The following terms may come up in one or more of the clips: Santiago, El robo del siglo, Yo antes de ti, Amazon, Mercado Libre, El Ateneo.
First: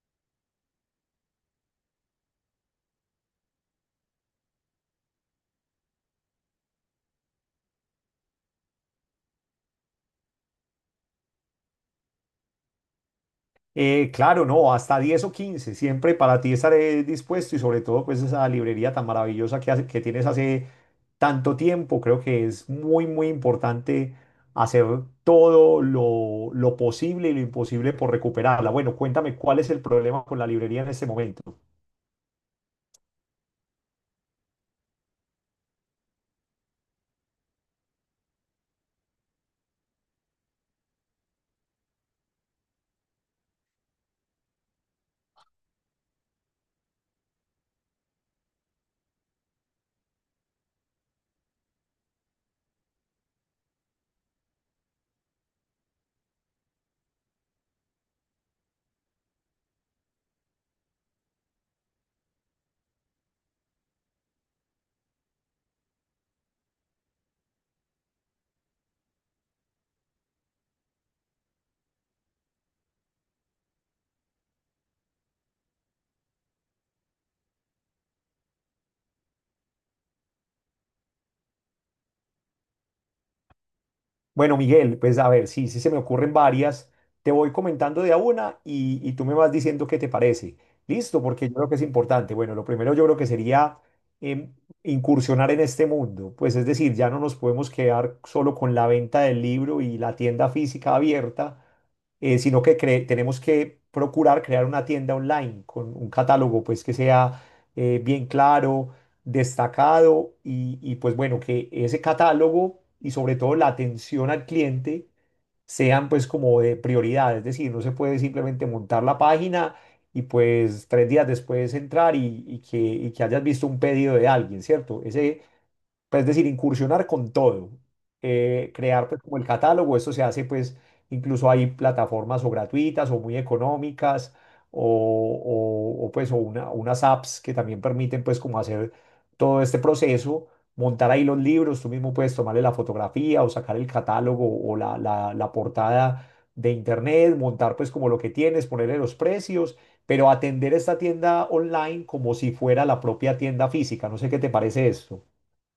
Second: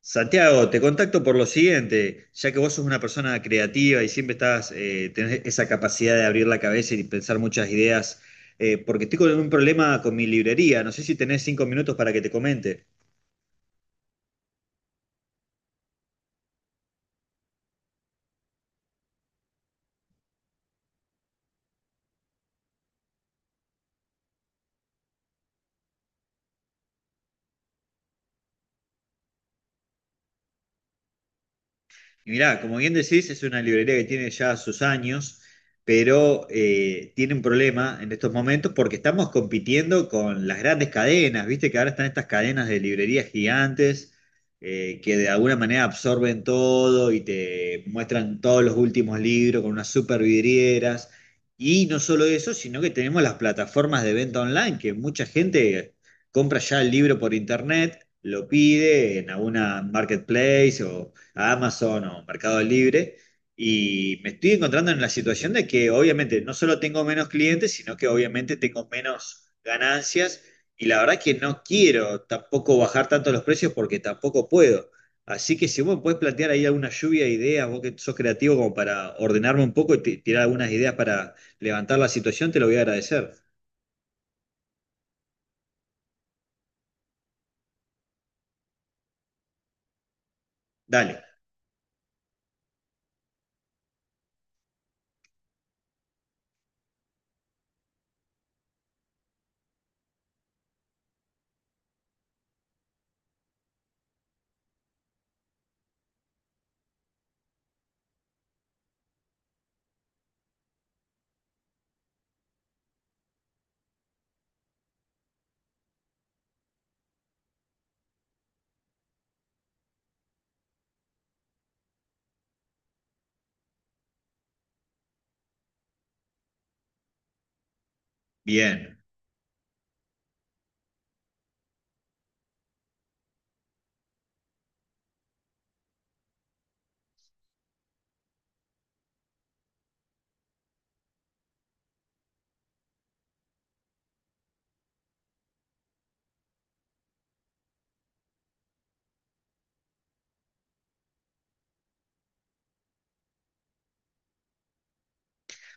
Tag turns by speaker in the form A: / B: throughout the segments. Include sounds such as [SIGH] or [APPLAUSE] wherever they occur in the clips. A: Santiago, te contacto por lo siguiente, ya que vos sos una persona creativa y siempre estás, tenés esa capacidad de abrir la cabeza y pensar muchas ideas, porque estoy con un problema con mi librería, no sé si tenés 5 minutos para que te comente.
B: Claro, no, hasta 10 o 15, siempre para ti estaré dispuesto y sobre todo pues esa librería tan maravillosa que tienes hace tanto tiempo, creo que es muy, muy importante hacer todo lo posible y lo imposible por recuperarla. Bueno, cuéntame cuál es el problema con la librería en este momento.
A: Y mirá, como bien decís, es una librería que tiene ya sus años, pero tiene un problema en estos momentos porque estamos compitiendo con las grandes cadenas, viste que ahora están estas cadenas de librerías gigantes que de alguna manera absorben todo y te muestran todos los últimos libros con unas super vidrieras. Y no solo eso, sino que tenemos las plataformas de venta online, que mucha gente compra ya el libro por internet, lo pide en alguna marketplace o a Amazon o Mercado Libre. Y me estoy encontrando en la situación de que obviamente no solo tengo menos clientes, sino que obviamente tengo menos ganancias. Y la verdad que no quiero tampoco bajar tanto los precios porque tampoco puedo. Así que si vos me podés plantear ahí alguna lluvia de ideas, vos que sos creativo como para ordenarme un poco y tirar algunas ideas para levantar la situación, te lo voy a agradecer.
B: Bueno, Miguel, pues a ver, sí, sí se me ocurren varias. Te voy comentando de a una y tú me vas diciendo qué te parece. Listo,
A: Dale,
B: porque yo creo que es importante. Bueno, lo primero yo creo que sería em, incursionar en este mundo. Pues es decir, ya no nos podemos quedar solo con la venta del libro y la tienda física abierta, sino que tenemos que procurar crear una tienda online con un catálogo pues que sea bien claro, destacado y pues bueno, que ese catálogo y sobre todo la atención al cliente sean pues como de prioridad, es decir, no se puede simplemente montar la página y pues 3 días después entrar y que hayas visto un pedido de alguien, ¿cierto? Ese, pues, es decir, incursionar con todo,
A: bien.
B: crear pues como el catálogo. Esto se hace pues, incluso hay plataformas o gratuitas o muy económicas o, o unas apps que también permiten pues como hacer todo este proceso, montar ahí los libros, tú mismo puedes tomarle la fotografía o sacar el catálogo o la portada de internet, montar pues como lo que tienes, ponerle los precios. Pero atender esta tienda online como si fuera la propia tienda física. No sé qué te parece esto.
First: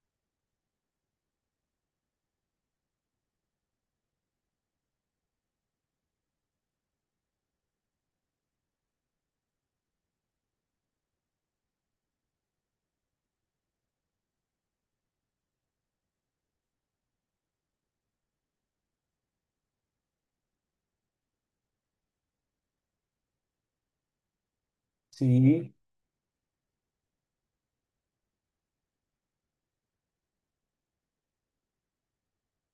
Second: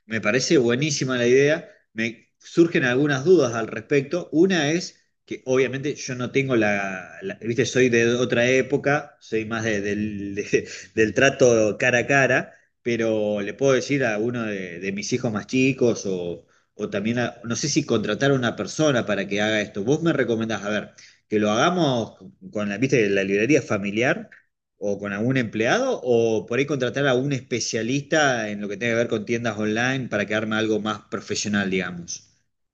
A: Me parece buenísima la idea. Me surgen algunas dudas al respecto. Una es que obviamente yo no tengo viste, soy de otra época, soy más [LAUGHS] del trato cara a cara, pero le puedo decir a uno de mis hijos más chicos o también, no sé si contratar a una persona para que haga esto. Vos me recomendás, a ver, que lo hagamos con la, viste, la librería familiar o con algún
B: Sí,
A: empleado o por ahí contratar a un especialista en lo que tenga que ver con tiendas online para que arme algo más profesional, digamos.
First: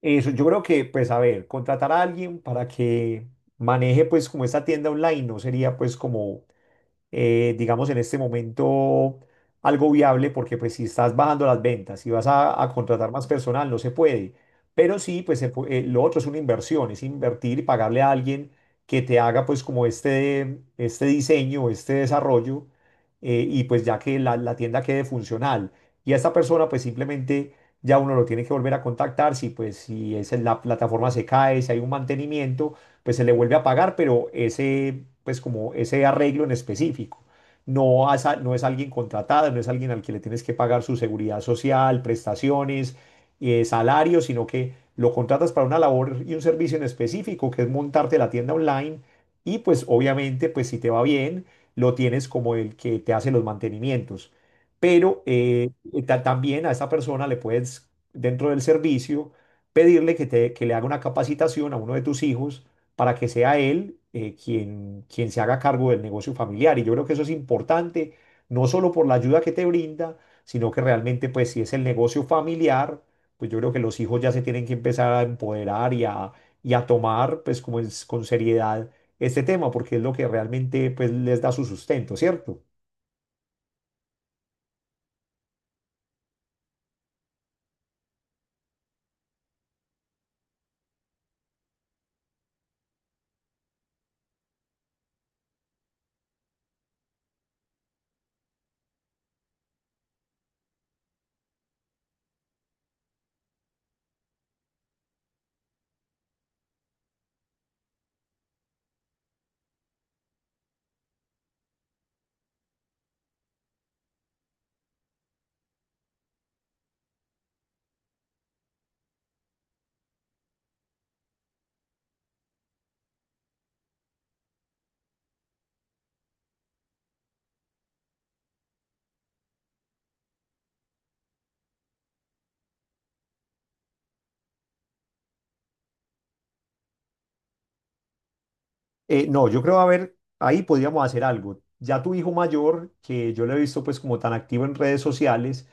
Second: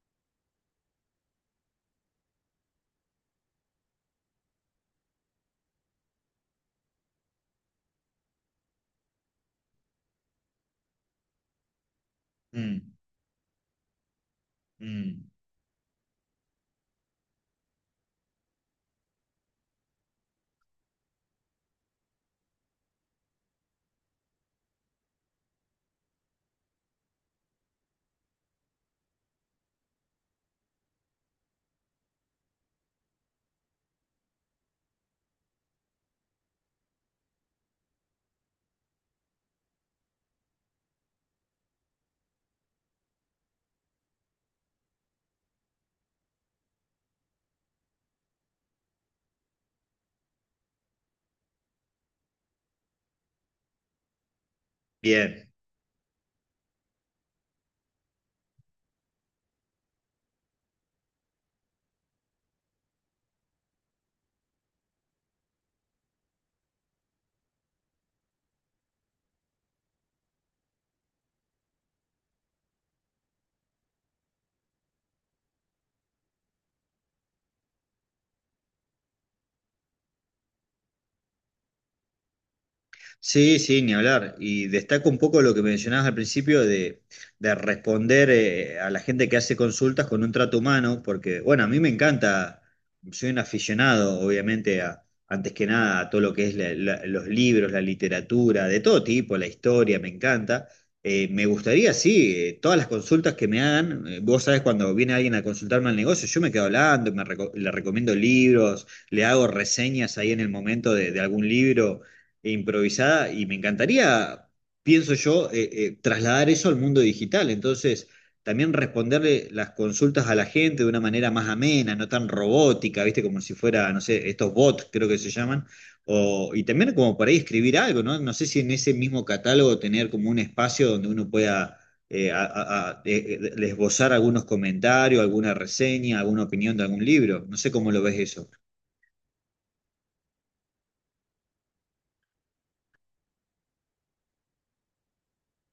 B: eso yo creo que, pues a ver, contratar a alguien para que maneje pues como esta tienda online no sería pues como, digamos, en este momento algo viable, porque pues si estás bajando las ventas, y vas a
A: Mm,
B: contratar más personal, no se puede. Pero sí,
A: mm,
B: pues lo otro es una inversión, es invertir y pagarle a alguien que te haga pues como este diseño, este desarrollo, y pues ya que la tienda quede funcional. Y a esta persona pues simplemente ya uno lo tiene que volver a contactar si pues, si es en la plataforma, se cae, si hay un mantenimiento, pues se le vuelve a pagar, pero ese, pues como ese arreglo en específico. No, no es alguien contratado, no es alguien al que le tienes que pagar su seguridad social, prestaciones, salario, sino que lo contratas para una labor y un servicio en específico, que es montarte la tienda online y pues obviamente, pues si te va bien, lo tienes como el que te hace los mantenimientos. Pero
A: bien.
B: también a esa persona le puedes, dentro del servicio, pedirle que le haga una capacitación a uno de tus hijos para que sea él, quien, quien se haga cargo del negocio familiar. Y yo creo que eso es importante, no solo por la ayuda que te brinda, sino que realmente, pues si es el negocio familiar, pues yo creo que los hijos ya se tienen que empezar a empoderar y a tomar pues como es, con seriedad, este tema, porque es lo que realmente, pues, les da su sustento, ¿cierto?
A: Sí, sí, ni hablar. Y destaco un poco lo que mencionabas al principio de responder a la gente que hace consultas con un trato humano, porque, bueno, a mí me encanta, soy un aficionado, obviamente, a, antes que nada, a todo lo que es los libros, la literatura, de todo tipo, la historia, me encanta. Me gustaría, sí, todas las consultas que me hagan, vos sabés, cuando viene alguien a consultarme al negocio, yo me quedo hablando, le recomiendo libros, le hago reseñas ahí en el momento de algún libro e improvisada y me encantaría, pienso yo, trasladar eso al mundo digital. Entonces, también responderle las consultas a la gente de una manera más amena, no tan robótica, ¿viste? Como si fuera, no sé, estos bots creo que se llaman. O, y también como por ahí escribir algo, ¿no? No sé si en ese mismo catálogo tener como un espacio donde uno pueda... esbozar algunos comentarios, alguna reseña, alguna opinión de algún libro. No sé cómo lo ves eso.
B: No, yo creo, a ver, ahí podríamos hacer algo. Ya tu hijo mayor, que yo lo he visto pues como tan activo en redes sociales,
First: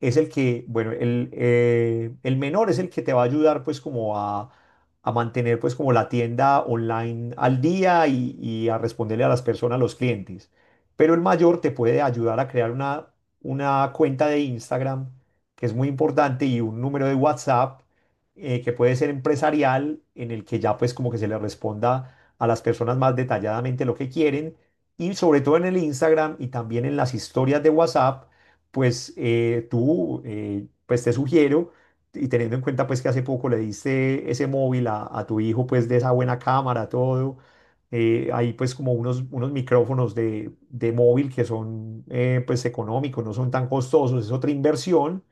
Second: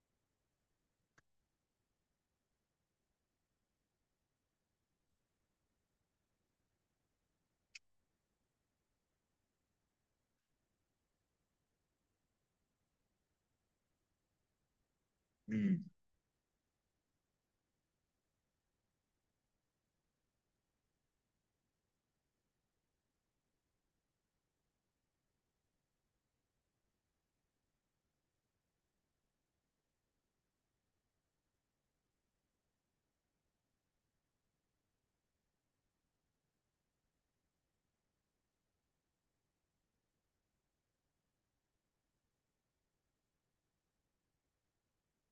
B: es el que, bueno, el menor es el que te va a ayudar pues como a mantener pues como la tienda online al día y a responderle a las personas, a los clientes. Pero el mayor te puede ayudar a crear una cuenta de Instagram, que es
A: Mm,
B: muy importante, y un número de WhatsApp, que puede ser empresarial, en el que ya pues como que se le responda a las personas más detalladamente lo que quieren y sobre todo en el Instagram y también en las historias de WhatsApp, pues pues te sugiero, y teniendo en cuenta pues que hace poco le diste ese móvil a tu hijo pues, de esa buena cámara, todo, hay pues como unos micrófonos de móvil que son, pues económicos, no son tan costosos, es otra inversión,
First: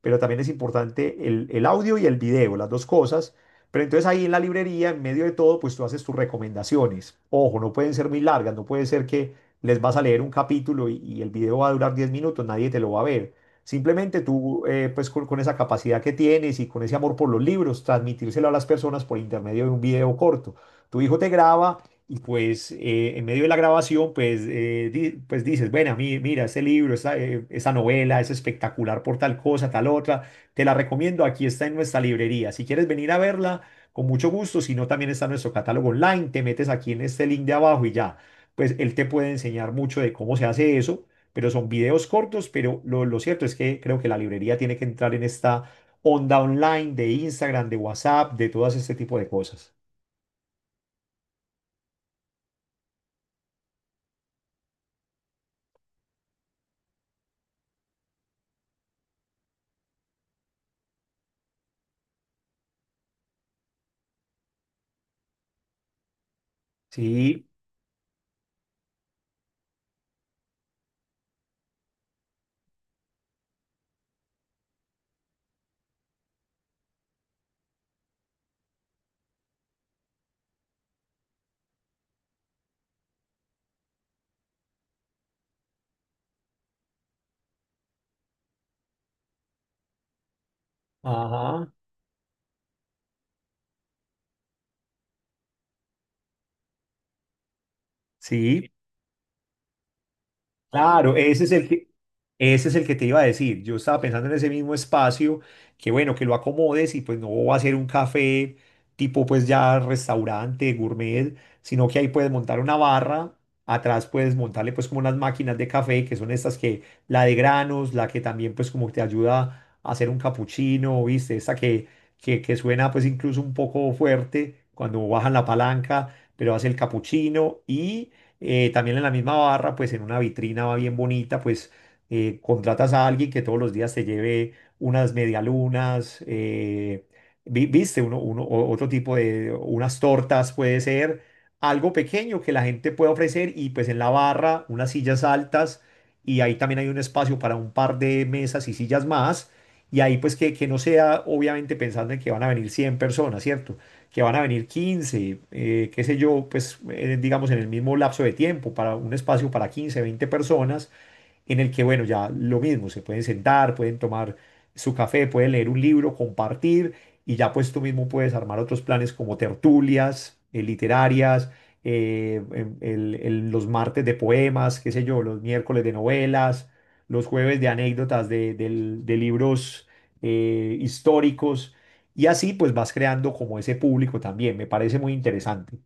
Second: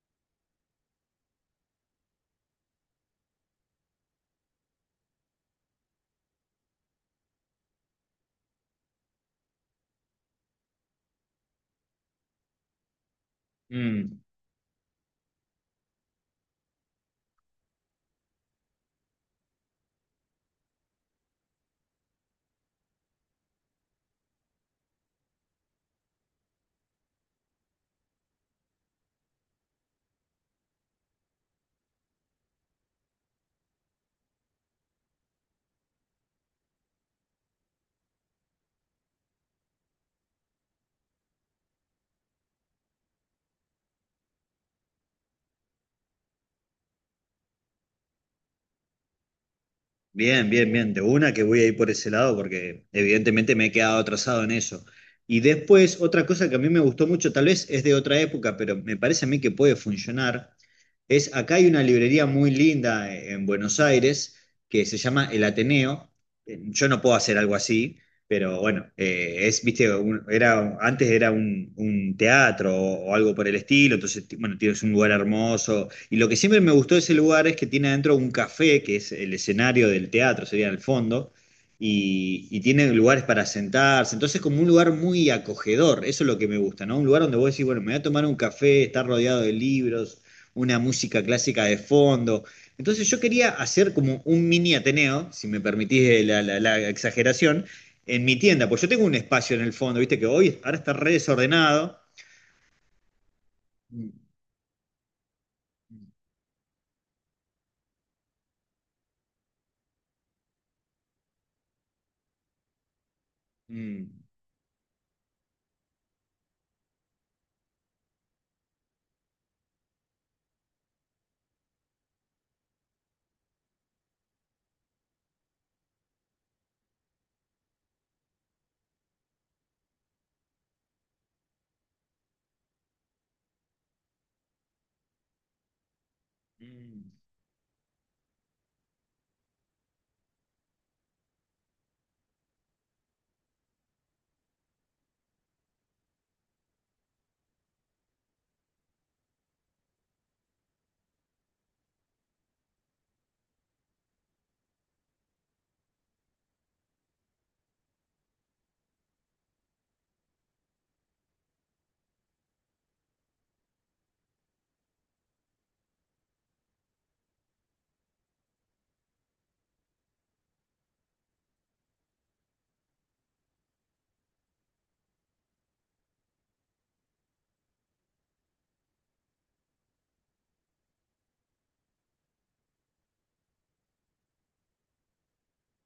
B: pero también es importante el audio y el video, las dos cosas. Pero entonces ahí en la librería, en medio de todo, pues tú haces tus recomendaciones. Ojo, no pueden ser muy largas, no puede ser que les vas a leer un capítulo y el video va a durar 10 minutos, nadie te lo va a ver.
A: mm.
B: Simplemente tú, pues con esa capacidad que tienes y con ese amor por los libros, transmitírselo a las personas por intermedio de un video corto. Tu hijo te graba y pues, en medio de la grabación, pues, pues dices, bueno, mira, este libro, esta novela es espectacular por tal cosa, tal otra, te la recomiendo, aquí está en nuestra librería. Si quieres venir a verla, con mucho gusto, si no, también está nuestro catálogo online. Te metes aquí en este link de abajo y ya, pues él te puede enseñar mucho de cómo se hace eso, pero son videos cortos. Pero lo cierto es que creo que la librería tiene que entrar en esta onda online, de Instagram, de WhatsApp, de todas este tipo de cosas.
A: Bien, bien, bien. De una que voy a ir por ese lado porque evidentemente me he quedado atrasado en eso. Y después, otra cosa que a mí me gustó mucho, tal vez es de otra época, pero me parece a mí que puede funcionar, es acá hay una librería muy linda en Buenos Aires que se llama El Ateneo. Yo no puedo hacer
B: Sí,
A: algo así, pero bueno, es, viste, era, antes era un teatro o algo por el estilo, entonces, bueno, tienes un lugar hermoso. Y lo que siempre me gustó de ese lugar es que tiene adentro un café, que es el escenario del teatro, sería el fondo, y tiene lugares para sentarse. Entonces, como un lugar muy acogedor, eso es lo que me gusta, ¿no? Un lugar donde vos decís, bueno, me voy a tomar un café, estar rodeado de libros, una música clásica
B: ajá,
A: de fondo. Entonces yo quería hacer como un mini Ateneo, si me permitís la la exageración, en mi tienda,
B: sí.
A: pues yo tengo un espacio en el fondo, viste que hoy ahora está re
B: Claro, ese es el que,
A: desordenado,
B: ese es el que te iba a decir. Yo estaba
A: mm,
B: pensando en ese mismo espacio, que bueno, que lo acomodes, y pues no va a ser un café tipo pues ya restaurante, gourmet, sino que ahí puedes montar una barra, atrás puedes montarle pues como unas máquinas de café, que son estas que, la de granos, la que también pues como te ayuda a hacer un capuchino, ¿viste? Esta que suena pues incluso un poco fuerte cuando bajan la palanca, pero hace el capuchino. Y también en la misma barra, pues en una vitrina va bien bonita, pues contratas a alguien que todos los días te lleve unas medialunas,
A: mm,
B: viste, otro tipo de, unas tortas puede ser, algo pequeño que la gente pueda ofrecer, y pues en la barra unas sillas altas, y ahí también hay un espacio para un par de mesas y sillas más, y ahí pues que no sea obviamente pensando en que van a venir 100 personas, ¿cierto? Que van a venir 15, qué sé yo, pues, digamos, en el mismo lapso de tiempo, para un espacio para 15, 20 personas, en el que, bueno, ya lo mismo, se pueden sentar, pueden tomar su café, pueden leer un libro, compartir. Y ya pues tú mismo puedes armar otros planes como tertulias, literarias, los martes de poemas, qué sé yo, los miércoles de novelas, los jueves de anécdotas de libros, históricos, y así pues vas creando como ese público también. Me parece muy interesante.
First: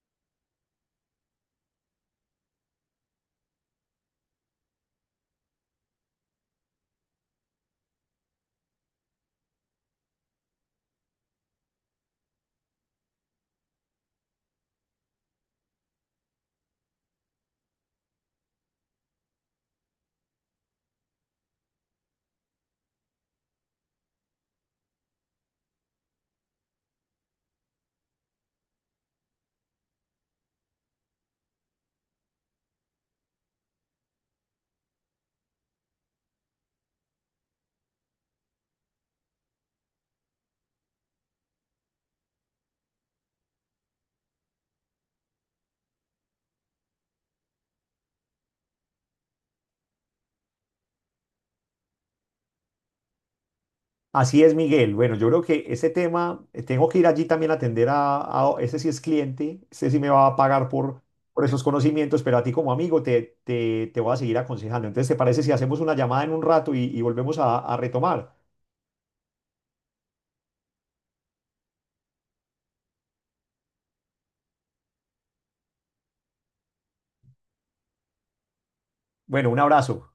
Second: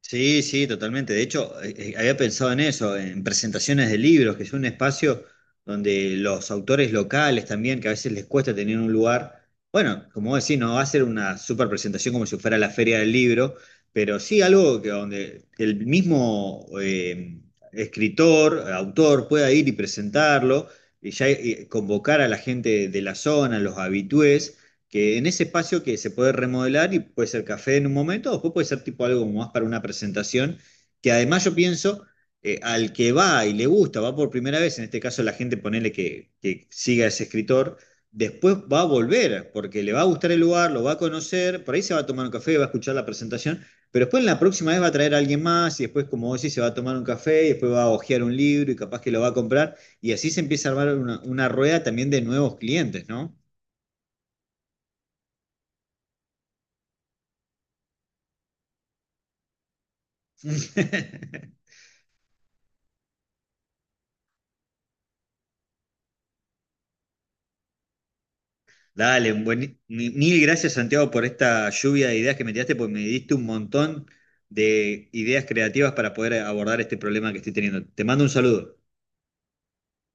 A: sí, sí, totalmente. De hecho, había pensado en eso, en presentaciones de libros, que es un espacio donde los autores locales también, que a veces les cuesta tener un lugar, bueno, como vos decís, no va a ser una super presentación como si fuera la feria del libro, pero sí algo que donde el mismo escritor, autor, pueda ir y presentarlo, y ya convocar a la gente de la zona, los habitués que en ese espacio que se puede remodelar y puede ser café en un momento, o después puede ser tipo algo más para una presentación, que además yo pienso, al que va y le gusta, va por primera vez, en este caso la gente ponele que siga a ese escritor, después va a volver, porque le va a gustar el lugar, lo va a conocer, por ahí se va a tomar un café, va a escuchar la presentación, pero después en la próxima vez va a traer a alguien más y después, como vos decís, se va a tomar un café y después va a hojear un libro y capaz que lo va a comprar y así se empieza a armar una rueda también de nuevos clientes, ¿no?
B: Así es, Miguel. Bueno, yo creo que ese tema, tengo que ir allí también a atender a, ese sí es cliente, ese sí me va a pagar por,
A: [LAUGHS]
B: esos conocimientos, pero a ti como amigo te voy a seguir aconsejando. Entonces, ¿te parece si hacemos una llamada en un rato y volvemos a retomar?
A: Dale, mil gracias Santiago por esta lluvia de ideas que me tiraste, porque me diste un montón de ideas creativas para poder abordar este problema que estoy teniendo. Te mando un saludo.
B: Bueno, un abrazo.